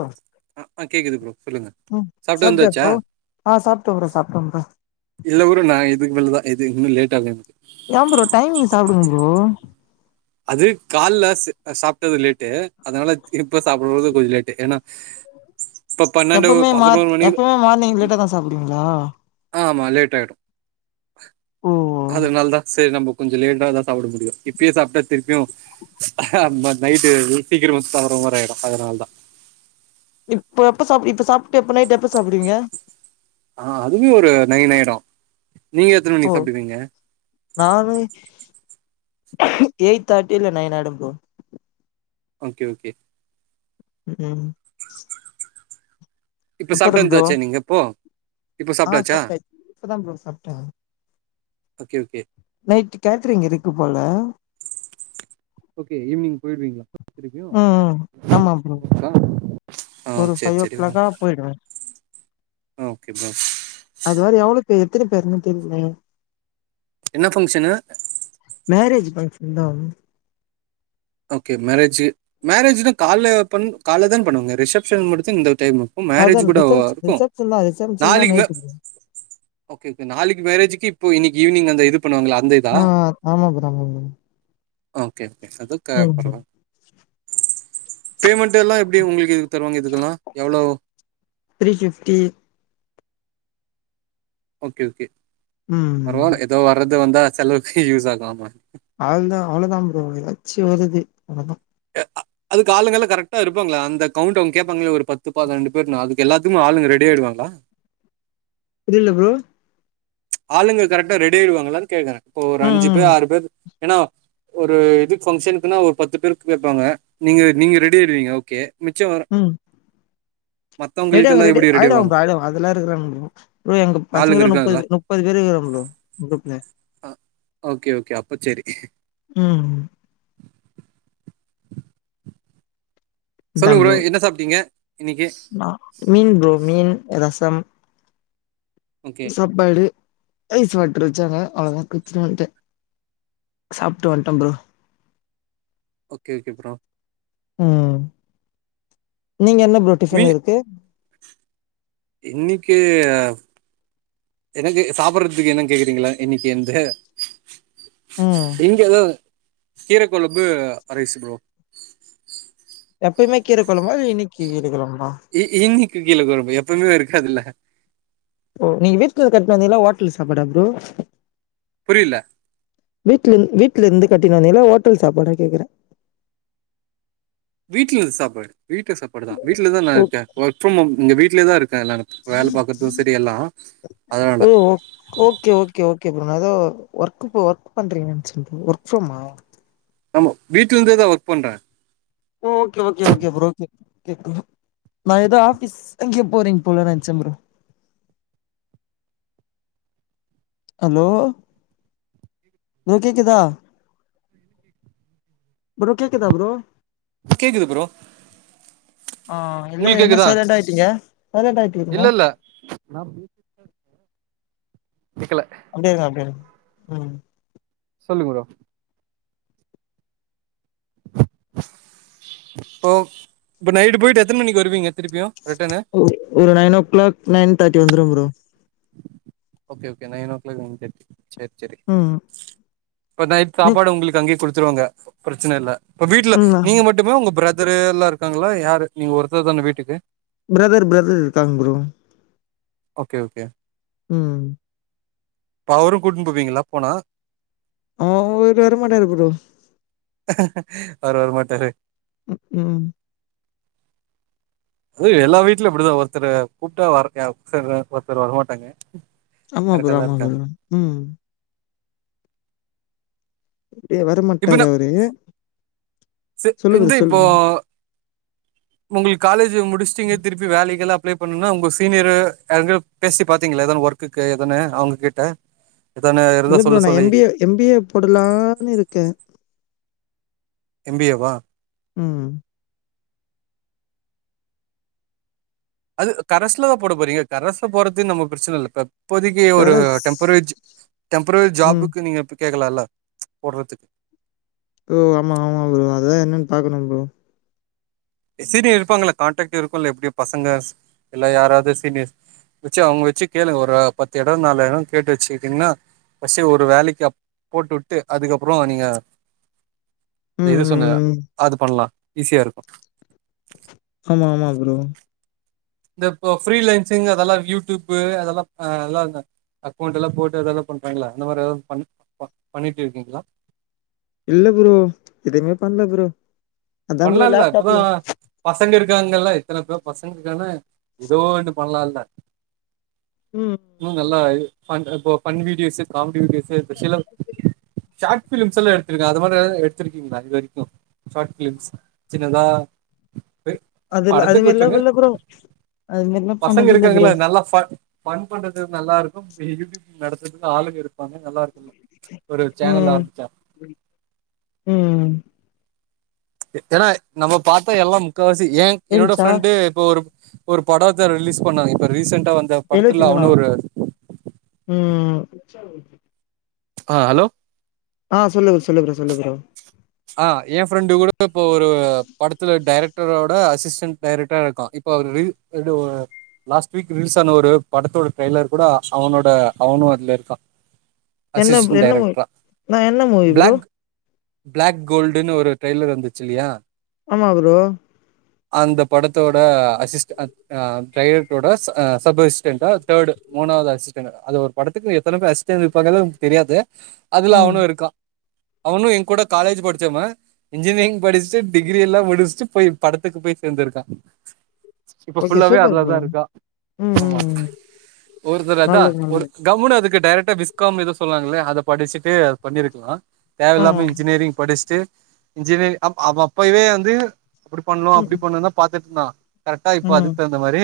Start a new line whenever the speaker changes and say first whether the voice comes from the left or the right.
left: ம்
right: அ ஆ கேக்குது ப்ரோ சொல்லுங்க
left: ம்
right: சாப்ட்டு
left: சாப்ட்டியா
right: வந்தாச்சா
left: ப்ரோ ஆ சாப்ட்டம் ப்ரோ சாப்ட்டம் ப்ரோ
right: இல்ல ப்ரோ நா இதுக்கு மேலதா இது இன்னும் லேட்டாகும் எனக்
left: ஏம்ப்ரோ டைமிங் சாப்புடுங் ப்ரோ
right: அது கால்ல ஸ் சாப்ட்டது லேட்டு அதனால இப்ப சாப்புறது கொஞ்ச லேட்டு ஏனா
left: எப்பமே மார்
right: மணிக்கு
left: எப்பமே மார்னிங்
right: ம்,
left: லேட்டாதா சாப்டுவீங்களா
right: ஆமா லேட்டாயிடும்
left: ஓ
right: அதுனால தா சேரி நம்ம கொஞ்சம் லேட்டாதா சாப்ட முடியும் இப்பயே சாப்ட்டா திருப்பியும் நைட்டு சீக்கிரமா வந்து சாப்ற மாரியாய்டும் அதனால தா
left: இப்ப எப்ப சாப் இப்ப சாப்ட்டு எப்ப நைட்டு எப்ப சாப்டுவீங்க
right: அ அதுவே ஒரு நைன் ஆய்டும் நீங்க எத்தன
left: ஓ
right: மணிக்கி சாப்டுவீங்க
left: நானு எயிட் தேட்டி இல்ல நைன் ஆய்டும் ப்ரோ
right: ஓகே ஓகே
left: ம் ம்
right: இப்ப சாப்ட்டு வந்தாச்சா நீங்க இப்போ இப்ப
left: அ
right: சாப்ட்டாச்சா
left: சாப்ட்டாச் இப்பதான் ப்ரோ சாப்ட்டன்
right: ஓகே ஓகே
left: நைட்டு கேட்டரிங் இருக்கு போல
right: ஓகே ஈவ்னி்ங் போயிடுவீங்களா திருப்பியு
left: ம் ம் ஆமா ப்ரோ
right: ஒர்க்கா அ செரி செரி
left: போயிடுவ
right: ஓகே ப்ரோ
left: அது வேற எவ்ளோ பேர் எத்தினி பேருனு தெரில
right: என்ன ஃபங்ஷனு
left: மேரேஜ் ஃபங்கஷன் தான்
right: ஓகே மேரேஜ் மேரேஜ்தான் கால்ல பண் கால்லதான் பண்ணுவாங்க ரிசப்ஷன் முடிச்சி இந்த டைமு
left: அதா
right: மேரேஜ் கூடவா
left: ரிசப்ஷன்
right: இருக்கும்
left: ரிசப்ஷன் தா ரிசப்ஷன் தா
right: நாளக்கி மே
left: நைட்டு ப்ரோ
right: ஓகே ஓகே நாளைக்கி மேரேஜ்க்கு இப்போ இன்னிக்கி ஈவ்னிங் அந்த இது பண்ணுவாங்கள அந்த இதா
left: ஆ ஆமா ப்ரோ ஆமா ப்ரோ
right: ஓகே ஓகே அதுக்க
left: ம்
right: பரவா பேமெண்ட்டெல்லா எப்டி ஒங்குளுக்கு இது தருவாங்க இதுக்கெல்லா எவ்ளோ
left: த்ரீ ஃபிஃப்ட்டி
right: ஓகே ஓகே
left: ம்
right: போணு எதோ வர்றது வந்தா செலவுக்கு யூஸ் ஆகும் ஆமா
left: அவுள்தா அவ்ளோதான் ப்ரோ ஏதாச்சும் வருது அவ்ளோதான்
right: அ அ- அதுக்கு ஆளுங்க எல்லா கரெக்டா இருப்பாங்கலா அந்த கவுண்ட் அவுங்க கேப்பாங்களா ஒரு பத்து பன்னிரெண்டு பேரு அது எல்லாத்துக்கும் ஆளுங்க ரெடி ஆயிடுவாங்களா
left: புரில ஃப்ரோ
right: ஆளுங்க கரெக்டா ரெடி ஆயிடுவாங்களான்னு கேக்குறேன் இப்போ ஒரு அஞ்சு
left: ம்
right: பேர் ஆறு பேர் ஏன்னா ஒரு எதுக்கு ஃபங்க்ஷனுக்குன்னா ஒரு பத்து பேரு கேப்பாங்க நீங்க நீங்க ரெடி ஆயிடுவீங்க ஓகே மிச்சம் வரு
left: ம் ரெடி ஆகுங்க ரெடி
right: எப்டி ஆவாங்க
left: ஆயிடுவாங்கபா ஆயிடுவாங்க அதெல்லாம் இருக்குறானுங்கோ எங்க
right: ஆளுங்க
left: பசங்கள முப்பது
right: இருக்காங்களா
left: பே முப் முப்பது பேறு இருக்கோ ப்ரோ குரூப் ல
right: ஆ ஓகே ஓகே அப்ப சேரி
left: ம் ம்
right: சொல்லுங்க ப்ரோ என்ன சாப்ட்டீங்க இன்னிக்கி
left: நா மீன் ப்ரோ மீன் ரசம்
right: ஓகே
left: சாப்பாடு ஐஸ் வாட்டறு வச்சாங்க அவ்ளோ தான் குச்சினு வன்ட்டேன் சாப்ட்டு வன்டேன் ப்ரோ
right: ஓகே ஓகே ப்ரோ
left: ம் ம் நீங்க என்ன ப்ரோ டிஃபன் இருக்கு
right: இன்னிக்கி ஆ எனக்கு சாப்புறதுக்கு என்னனு கேக்குறீங்களா இன்னிக்கு அந்த
left: ம்
right: இங்கதான் கீரைக்கொழம்பு ரைஸ் ப்ரோ
left: எப்பயுமே கீரை கொழம்பா இல்ல இன்னிக்கி கீரகொழம்பா
right: இ இன்னிக்கு கீர கொழம்பு எப்வுமே இருக்காதுல்ல
left: ஓ நீங்க வீட்ல கட்ணு வந்திங்களா ஹோட்டல் சாப்பாடா ப்ரோ
right: புரில
left: வீட்ல இரு வீட்ல இருந்து கட்டிட்டு வந்திங்ளா ஹோட்டல் சாப்பாட கேக்குறே
right: வீட்ல இருந்து சாப்பாடு வீட்டு சாப்பாடு தான் வீட்ல தான் நா
left: ஓ
right: இருக்கேன் ஒர்க் ஃபிரம் ஹோம் எங்க வீட்லயே தா இருக்கேன் நா
left: ஓ
right: அதனால
left: ஓகே ஓகே ஓகே ப்ரோ நா அதா ஒர்க் ஒர்க் பண்றீங்கன்னு சொல்றேன் ஒர்க் ஃப்ரம்மா
right: ஆமா வீ்ட்ல இருந்தே தான் ஒர்க் பண்றேன்
left: okay okay okay bro okay கே நா ஏதோ ஆபீஸ் அங்கேயே போறீங்க போல நெனச்சேன் ப்ரோ ஹலோ கே கேக்குதா ப்ரோ கேக்குதா ப்ரோ
right: கேக்குது ப்ரோ
left: ஆ இல்ல
right: உங்களுக்கு
left: என்ன
right: கேக்குதா
left: சைலன்ட்டா ஆயிட்டீங்க சைலன்ட்டா ஆயிட்டீங்க
right: இல்ல இல்ல என்ன ப்ரோ கேக்கல
left: அங்கே இருங்க அப்டியா ம்
right: சொல்லுங்க ப்ரோ ஓ இப்ப நைட்டு போயிட்டு எத்தன மணிக்கு வருவீங்க திருப்பியு ரிட்டனு
left: ஒரு nine o'clock nine thirty வந்துரும் bro
right: okay okay nine o'clock வந்துரு சேரி சேரி
left: ம்
right: இப்ப நைட் சாப்பாடு உங்களுக்கு அங்கேயே குடுத்துருவாங்க பிரச்சன இல்ல இப்ப வீட்ல
left: ம்
right: நீங்க மட் டுமே உங்க பிரதர் எல்லாம் இருக்காங்களா யாரு நீங்க ஒருத்தர் தான் வீட்டுக்கு
left: பிரதர் பிரதர் இருக்காங்க ப்ரோ
right: ஓகே ஓகே
left: ம்
right: அவரும் கூட்டின்னு போவீங்களா போனா
left: ஆ அவரு வரமாட்டாரு ப்ரோ
right: அவரு வர மாட்டாரு
left: ம் ம்
right: அது எல்லா வீட்லு இப்டிதா ஒருத்தர் கூப்ட்டா வரங்ன்றாரு ஒருத்தர் வரமாட்டாங்க
left: ஆமா
right: கரெக்டா
left: ப்ரோ
right: தா
left: ஆமா ப்ரோ
right: இருக்காங்க
left: ம் ஏ வர மாட்டாரு அவரு
right: செரி
left: சொல்லு ப்ரோ,
right: இந்து
left: சொல்லு.
right: இப்போ ஒங்ளுக்கு காலேஜ் முடிச்சிடிங்க திருப்பி வேலைகெல்லா அப்ளை பண்ணுனா ஒங்க சீனியர யார்க்க பேசி பாத்தீங்ள எதனா ஒர்க்கு இருக்குனு எதன்னு அவுங்ககிட்ட
left: இல்ல ப்ரோ நா M B A M B A போடலான்னு இருக்கே
right: எம் பி ஏவா
left: ம்
right: அது கரைசலதா போட போறீங்க கரசல போறது நம்ம பிரச்சன இல்லப்ப இப்போதைக்கு ஒரு
left: கரஸ்
right: டெம்பரரி ஜ டெம்பரரி
left: ம்.
right: ஜாபுக்கு இப்ப கேக்கலால்ல போடறதுக்கு
left: ஓ ஆமா ஆமா ப்ரோ அதுதா என்னன்னு பாக்கனு ப்ரோ
right: சீனியர் இருப்பாங்க கான்டாக்ட் இருக்குல்ல எப்டியோ பசங்க இல்ல யாராது சீனியர்ஸ் வச்சு அவுங்க வச்சு கேளுங்க ஒரு பத்து எடொ நாலு எடொ கேட்டு வச்சுக்கிட்டீங்ன்னா ஃபஸ்ட்டு ஒரு வேலைக்கு அப் போட்டு உட்டு அதுக்கப்பறோ நீங்க இந்த
left: ம்,
right: இது சொன்ன
left: ம்.
right: அது பண்லா ஈஸியா இருக்கு
left: ஆமா ஆமா ப்ரோ
right: இந்த இப்ப ஃப்ரீலன்சிங் அதெல்லா யூடியூப்பூ அதெல்லா ஆ அதெல்லால்ல அக்கௌண்ட் எல்லா போட்டு அதெல்லாபன்றாங்ல்ல இந்த மாரி ஏதாது பன் ப பன்னிட்டு இருக்கீங்ளா
left: இல்ல ப்ரோ எதுமே பண்ல ப்ரோ அதான் ப்ரோ
right: பண்லால்ல இப்பதா
left: லேப்டாப்ல
right: பசங்க இருக்காங்கல்ல எத்தன பேரு பசங்க இருக்கான ஏதோ ஒன்னு பண்லால
left: ம்
right: இன்னு நல்லா பன் இப்ப பன் வீடியோஸு காமெடி வீடியோஸு ஸ்பஷல ஷார்ட் பிலிம்லா எடுத்ருக்க அது மாரி ஏதாவது எடுத்திருக்கீங்ளா இது வரைக்கு ஷார்ட் பிலிம்ஸ் சின்னதா அ
left: அதுல அது
right: படத்துக்கு
left: மாரிலாம்
right: விட்டுருங்க
left: இல்ல ப்ரோ. அது மாரிலாம்
right: பசங்க
left: பண்ணதில்ல ப்ரோ.
right: இருக்காங்ள நல்லா ப ஃபண் பண்றது நல்லா இருக்கு யூடியூப் நடத்துர்க்கு ஆளுக இருப்பாங்க நல்லா இருக்குங்க
left: ம் ம்
right: ஏனா நம்ம பாத்தா எல்லா முக்கவாசி ஏ என்னோட
left: ஏறிடுச்சா?
right: ஃப்ரெண்டே இப்போ ஒரு ஒரு படத்த ரிலீஸ் பண்ணாங்க இப்ப ரீசெண்டா வந்
left: எழுவத்தி மூனா ம்
right: ஆ ஹலோ
left: ஆ சொல்லு சொல்லு ப்ரோ சொல்லு ப்ரோ
right: ஆ ஏ ஃப்ரெண்டு கூட இப்ப ஒரு படத்துல டைரெக் டரோட அசிஸ்டன்ட் டைரக்டரா இருக்கா இப்ப அவர ரீ இதுவு லாஸ்ட் வீக் ரிலீல்ஸ் ஆன ஒரு படத்தோட ட்ரெயலர் கூட அவனோட அவனு அதுல இருக்கா
left: என்ன
right: அசிஸ்டன்ட்
left: என்ன மூவி
right: டைரக்டரா
left: நா என்ன மூவி ப்ரோ
right: பிளாக் பிளாக் கோல்டுன்னு ஒரு டிரெய்லர் வந்துச்சு இல்லியா
left: ஆமா ப்ரோ
right: அந்த படத்தோட அசிஸ் அந் ஆ டிரைட்டோட அ சப் அசிஸ்டன்டா தேர்டு மூணாவது அசிஸ்டன்டா அது ஒரு படத்துக்கு எத்தன பேரு அசிஸ்ட்டன் இருப்பாங்கனு நமக்கு தெரியாது அதுல
left: ம்
right: அவனு இருக்கா அவனு ஏ கூட காலேஜ் படிச்சவ இன்ஜினியரிங் படிச்சுட்டு டிகிரி எல்லா முடிச்சுட்டு போய் படத்துக்கு போய் சேர்ந்திருக்கா இப்ப
left: ஓகே
right: ஃபுல்லாவே
left: சூப்பர்
right: அதுலதா
left: ப்ரோ
right: இருக்கா
left: ம்
right: ஆமா
left: ம் ம்
right: ஒருத்தர் அத
left: நல்லது
right: ஒரு
left: நல்லது
right: கம்முனு அதுக்கு டைரெக்டா விஸ்காம் எதே சொன்னாங்களே அத படிச்சுட்டு அது பண்ணியிருக்கலா
left: ஆ
right: தேவையில்லாம இன்ஜினியரிங் படிச்சுட்டு இன்ஜினியரிங் அப் அவ அப்பவே வந்து அப்படி பண்ணனு
left: ம்
right: அப்படி பண்ணனும் தா பாத்துட்டு இருந்தா கரெக்டா இப்ப
left: ம்
right: அதுக்கு தகுந்த மாரி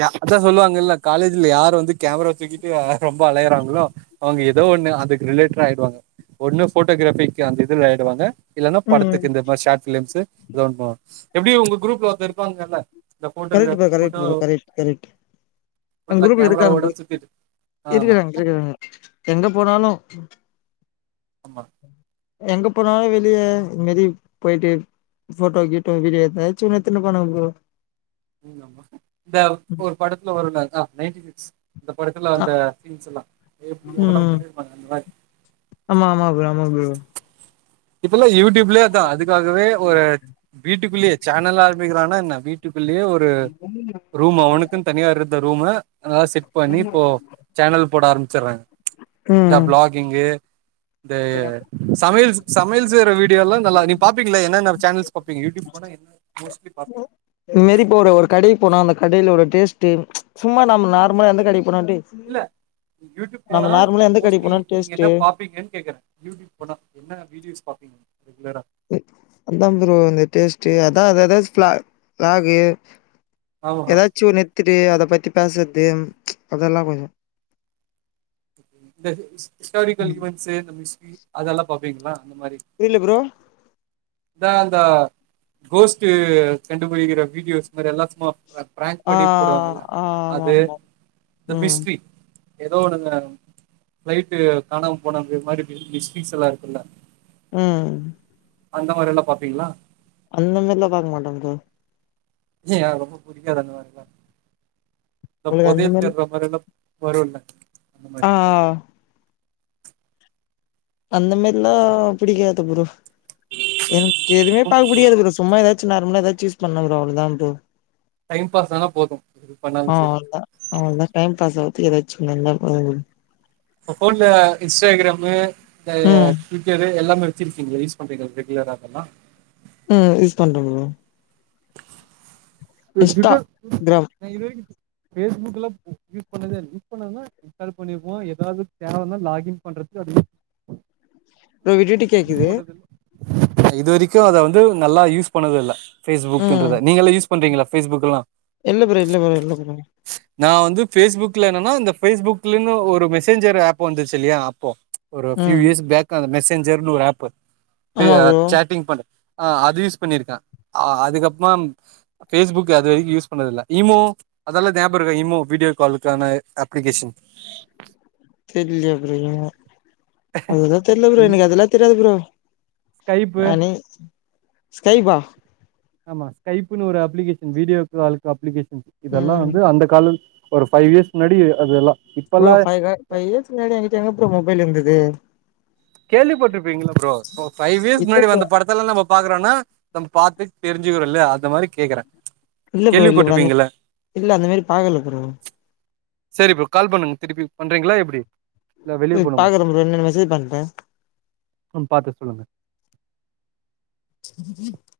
right: ய அதா சொல்லுவாங்கல்ல காலேஜ்ல யாரரு வந்து கேமராவ துக்கிட்டு ரொம்ப அலையறாங்களோ அவங்க ஏதோ ஒண்ணு அதுக்கு ரிலேட்டட் ஆயிவாங்க ஒண்ணு போட்டோகிராபி க அந்த இதுல ஆடுவங்க இல்லன்னா
left: ம் ம்
right: படத்துக்கு இந்த மாரி ஷார் பிலிம்ஸு [unintelligible] எப்படி உங்க குரூப்ல ஒருத்த இருப்பாங்கல்ல இந்த
left: கரெக்டு பா
right: போட்டோகிராபி
left: கரெக்டு
right: போட்டோ
left: பா கரெக்ட் கரெக்ட் எங்க
right: ஃபுல்லா
left: குரூப்ல இருக்காங்க
right: கேமராவோட சுத்திட்டு
left: [unintelligible]
right: ஆமா
left: இருக்குறாங்க இருக்குறாங்க எங்க போனாலு ம்
right: ஆமா
left: எங்க போனாலு வெளியே இது மாரி போயிட்டு போட்டோ கிட்டோ வீடிய எச்சு ஒன்னு எத்துனு இருப்பானுங்க ப்ரோ
right: ந்த
left: ம்
right: ஒரு படத்துல வரும்ல ஆ நைன்டி சிக்ஸ் இந்த படத்துல
left: அ
right: அந்த சீன்ஸ் எல்லா எப்டி எவ்வளவு
left: ம்.
right: பண்ணிருப்பாங்க அந்த மாறி
left: ஆமா ஆமா ப்ரோ ஆமா ப்ரோ
right: இப்பல்லா யூடியூப்லயே அதா அதுக்காகவே ஒரு வீட்டுக்குள்ளயே சேனல் ஆரம்பிக்கிறான்னா என்ன வீட்டு குள்ளயே ஒரு ரூம்மு அவனுக்குன் தனியா இருந்த ரூம்மு அத செட் பண்ணி இப்போ சேனல் போட ஆரம்பிச்சறாங்க இந்த
left: ம்
right: விளாகிங்கு இந்த சமையல் சமையல் செய்யுற வீடியோல்லா நல்லா நீ பாப்பீங்களா என்னென்ன சேனல் பாப்பீங்க யூடியூப் போன என்ன மோஸ்ட்லி பாப்பீங்க
left: இதுமாறி இப்ப ஒரு ஒரு கடைக்கு போனா அந்த கடையில உள்ள டேஸ்ட் சும்மா நம்ம நார்மலா எந்த கடைக்கு போனா டி
right: இல்ல யூடியூப் போனா
left: எந்த கடைக்கு
right: மோஸ்ட்லி
left: போனாலு
right: நீங்க
left: டேஸ்ட்டு
right: என்ன பாப்பீங்கன்னு கேக்குறே யூடியூப் போனா என்னென்ன வீடியோஸ பார்பீங்க ரெகுலரா
left: அதா ப்ரோ இந்த டேஸ்ட் அதா அதா விலாக்கு
right: ஆமா
left: ஏதாச்சு
right: ஓகே
left: ஒரு நெத்திடு அத பத்தி பேசுறது அதெல்லா கொஞ்சோ
right: இந்த இஸ்டாரிக்கல்
left: ம்
right: ஈண்வென்ட்ஸு நம்ம ஹிஸ்டரி அதெல்லா பாப்பீங்களா அந்த மாறி
left: புரியல ப்ரோ
right: இதா அந்த கோஸ்ட்டு கண்டுபிடிக்கிற வீடியோஸ் மாறி அதெல்லா சும்மா பிரங்க்
left: ஆ
right: பண்ணி போடுவாங்கள
left: ஆ ஆமா
right: அது
left: ஆமா
right: த
left: ம்
right: மிஸ்டரி ஏதோ ஒன்னுங்க பிளைட் காணாம போன அப்ப மாறி மிஸ்டேக்ஸ்ல்லா இருக்குல்ல
left: ம்
right: அந்த மாறியெல்லா பாப்பீங்களா
left: அந்த மாறில்லா பாக்க மாட்டே ப்ரோ
right: ஏய் ரொம்ப புடிக்காத அந்த மாறியெல்லா ந்த
left: உங்களுக்கு அந்த
right: பொதயல்
left: மாரி
right: தேடுற மாறியெல்லா வருல்ல அந்த மாறி
left: ஆ அந்த மாறில்லா பிடிக்காது ப்ரோ எனக்கு எதுவுமே பாக்க பிடிக்காது ப்ரோ சும்மா ஏதாச்சு நார்மலா எதாச்சு யூஸ் பண்ணோ ப்ரோ அவ்வளதா ப்ரோ
right: டைம் பாஸ் ஆனா போது எது பண்ணாலு செரி
left: அவன் தா டைம் பாஸ் ஆகுது ஏதாச்சு நல்ல
right: உங்க போபோன்ல இன்ஸ்டாகிராமு இந்த
left: ம்
right: சின்சர் எல்லாமே வச்சிருக்கீஙல யூஸ் பண்றிங்க ரெகுலராகல்லா
left: ம் யூஸ் பண்றோ ப்ரோ இன்ஸ்டா கிராம்
right: நா இது வரைக்கு பேஸ்புக் எல்லா யூஸ் பண்ணதே யூஸ் பண்ணதுன்னா இன்ஸ்டால் பண்ணிருவோ ஏதாவது தேவைன்னா லாகிங் பண்றதுக்கு அது யூஸ்
left: ப்ரோ விட்டுட்டு கேக்குது
right: போட்டது இது வரைக்கோ அத வந்து நல்லா யூஸ் பண்ணததே இல்ல
left: ம்
right: பேஸ்புக்ன்றத நீங்கல யூஸ் பண்றீங்களா பேஸ்புக்ல்லா
left: இல்ல ப்ரோ இல்ல ப்ரோ இல்ல ப்ரோ
right: நா வந்து பேஸ்புக்ல என்னன்னா அந்த பேஸ்புக்லன்னு ஒரு மெசேஞ்சர் ஆப் வந்துருச்சுல்லையா அப்போ ஒரு ஃபியூ
left: ம்
right: இயர்ஸ் பேக் அந்த மெசேஞ்சர்ன்னு ஒரு ஆப்
left: ஆமா ப்ரோ
right: சேட்டிங் பண்ற ஆ அது யூஸ் பண்ணியிருக்கே அதுக்கப்பறமா பேஸ்புக் அது யூஸ் பண்ணது இல்ல ஈமோ அதெல்லா நியாபக இருக்க இமோ வீடியோ காலுக்கான அப்ளிகேஷன்
left: [inaudible] தெரியேல ப்ரோ ஏ அதலா தெரியல ப்ரோ
right: ஈமோ
left: எனக்கு அதெல்லா தெரியாது ப்ரோ
right: ஸ்கைப்பு
left: அனி ஸ்கைபா
right: ஆமா ஸ்கைப்புன்னு ஒரு அப்ளிகேஷன் வீடியோ காலு அப்ளிகேஷன் இதெல்லா
left: ம்
right: வந்து அந்த காலத் ஒரு ஃபைவ் இயர்ஸ் முன்னாடி அதுல்லா
left: ஒரு ஃபைவ் இயர் ஃபைவ் இயர்ஸ்க்கு முன்னாடி என் கிட்ட எங்க ப்ரோ மொபைல் இருந்தது
right: கேள்விப்பட்டுருப்பீங்ள ப்ரோ ஒரு ஃபைவ் இயர்ஸ்
left: இல்ல
right: முன்னாடி
left: ப்ரோ
right: வந்த படத் தெல்லா நம்போ பாக்குறோம்னா நம்ப பாத்து தெரிஞ்சுக்கிறோல்யா அந்த மாரி கேக்குற
left: இல்ல ப்ரோ இல்ல ப்ரோ அந்த இல்ல அந்த மாரி பாக்கல ப்ரோ
right: செரி ப்ரோ கால் பண்ணுங்க திருப்பி பண்றீங்களா எப்டி இல்ல வெளிய
left: ம்
right: போணுமா
left: பாக்குற ப்ரோ என்னன் மெசேஜ் பண்ற
right: ம் பாத்து சொல்லுங்க
left: [unintelligible]